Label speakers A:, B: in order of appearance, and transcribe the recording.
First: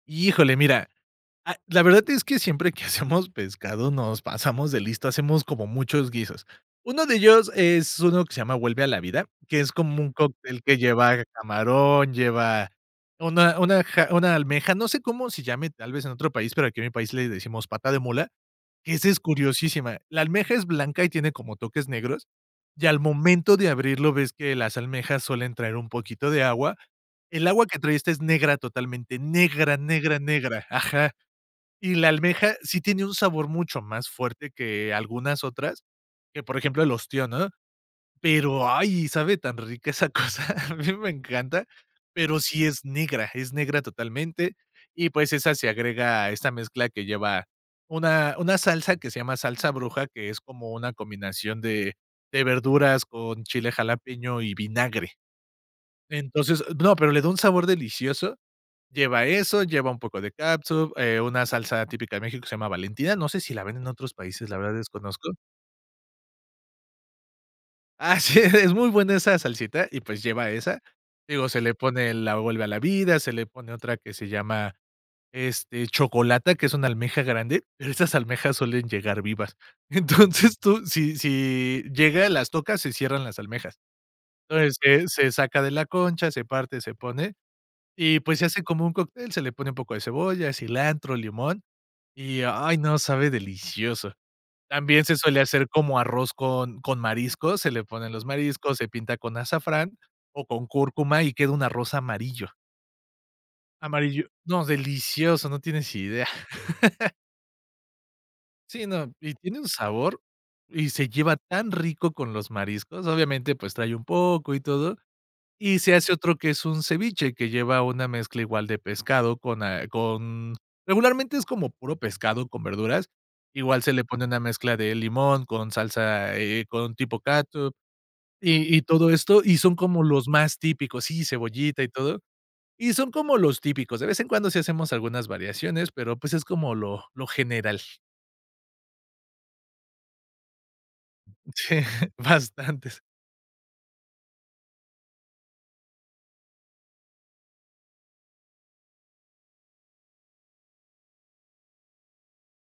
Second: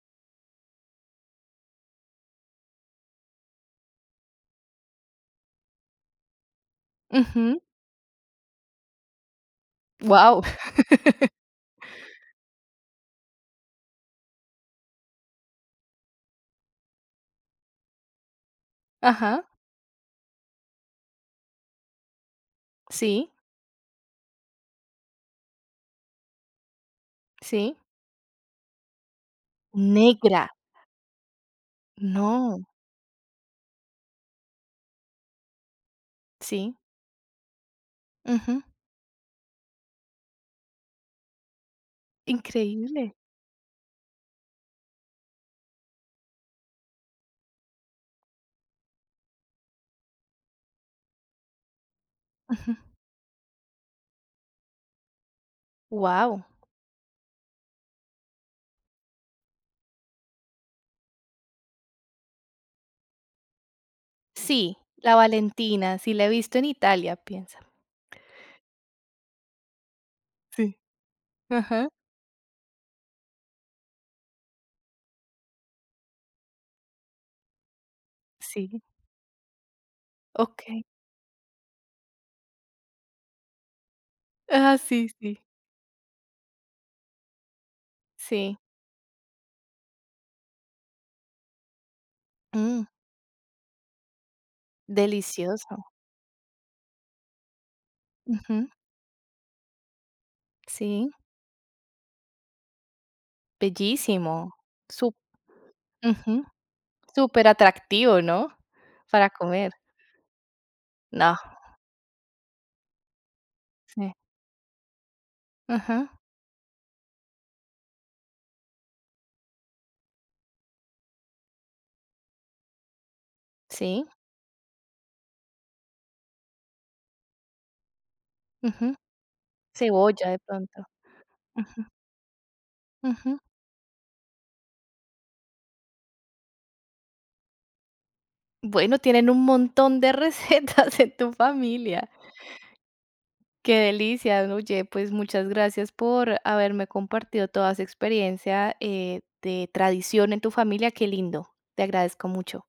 A: Híjole, mira, ah, la verdad es que siempre que hacemos pescado, nos pasamos de listos, hacemos como muchos guisos. Uno de ellos,
B: Ujú.
A: es uno que se llama Vuelve a la vida, que es como un
B: Guau.
A: cóctel, que lleva camarón, lleva una una ja una almeja, no sé cómo se llame, tal vez, en otro país, pero aquí, en mi país, le decimos Pata de mula, que esa es
B: Ajá.
A: curiosísima. La almeja es blanca, y tiene como toques negros, y al
B: Sí.
A: momento de abrirlo, ves que las almejas, suelen traer un poquito de agua. El agua que
B: Sí.
A: trae esta, es negra, totalmente negra, negra,
B: Negra.
A: negra. Ajá. Y la almeja,
B: No.
A: sí tiene un sabor mucho más fuerte, que algunas otras, que por
B: Sí.
A: ejemplo, el ostión, ¿no?
B: Ujú.
A: Pero, ay, sabe tan rica, esa cosa. A mí me encanta. Pero sí, es
B: Increíble.
A: negra, es negra totalmente. Y pues, esa se agrega a esta mezcla, que lleva una una salsa, que se llama Salsa bruja, que es, como una combinación de de
B: Ujú.
A: verduras, con chile jalapeño y vinagre.
B: Guau.
A: Entonces No, pero le da un sabor delicioso. Lleva eso, lleva un poco de cátsup, eh, una salsa típica de México, que se llama Valentina. No sé, si la venden en otros países, la verdad,
B: Sí, La
A: desconozco.
B: Valentina. Sí la he visto en Italia, pienso.
A: Así, es. Es muy buena esa salsita, y pues, lleva
B: Sí.
A: esa. Digo, se le
B: Ajá.
A: pone la Vuelve a la vida. Se le pone otra, que se llama, este, Chocolata, que es una almeja grande, pero esas almejas,
B: Sí.
A: suelen llegar vivas. Entonces,
B: Okey.
A: tú, si si llega, las tocas, se cierran las almejas. Entonces,
B: Ah,
A: se
B: sí,
A: se
B: sí.
A: saca de la concha, se parte, se pone, y pues, se
B: Sí.
A: hace como un cóctel. Se le pone un poco de cebolla, cilantro, limón. Y, ay,
B: Mm.
A: no, sabe delicioso. También, se suele hacer,
B: Delicioso.
A: como arroz con con mariscos. Se le ponen los
B: Ujú.
A: mariscos, se pinta con azafrán, o con
B: Sí.
A: cúrcuma, y queda un arroz amarillo. Amarillo.
B: Bellísimo.
A: No,
B: Sup
A: delicioso. No tienes idea.
B: Ujú. Súper atractivo, ¿no?
A: Sí, no.
B: Para
A: Y tiene un
B: comer.
A: sabor, y se lleva
B: No.
A: tan rico con los mariscos. Obviamente, pues trae un
B: Sí.
A: poco, y todo. Y se hace
B: Ajá.
A: otro, que es un ceviche, que lleva una mezcla, igual de pescado, con a con Regularmente, es como puro pescado con verduras. Igual, se le
B: Sí.
A: pone una mezcla de limón con salsa, eh, con tipo cátsup, y y
B: Ujú.
A: todo esto. Y son, como los
B: Cebolla, de
A: más
B: pronto.
A: típicos. Sí, cebollita,
B: Ujú.
A: y todo. Y son, como
B: Ujú.
A: los típicos. De vez en cuando, sí hacemos algunas variaciones, pero pues, es como lo lo general.
B: Bueno, tienen un montón de recetas en tu
A: Sí,
B: familia.
A: bastantes.
B: Qué delicia. Oye, pues muchas gracias, por haberme compartido toda esa experiencia, eh, de tradición en tu familia. Qué lindo. Te agradezco mucho.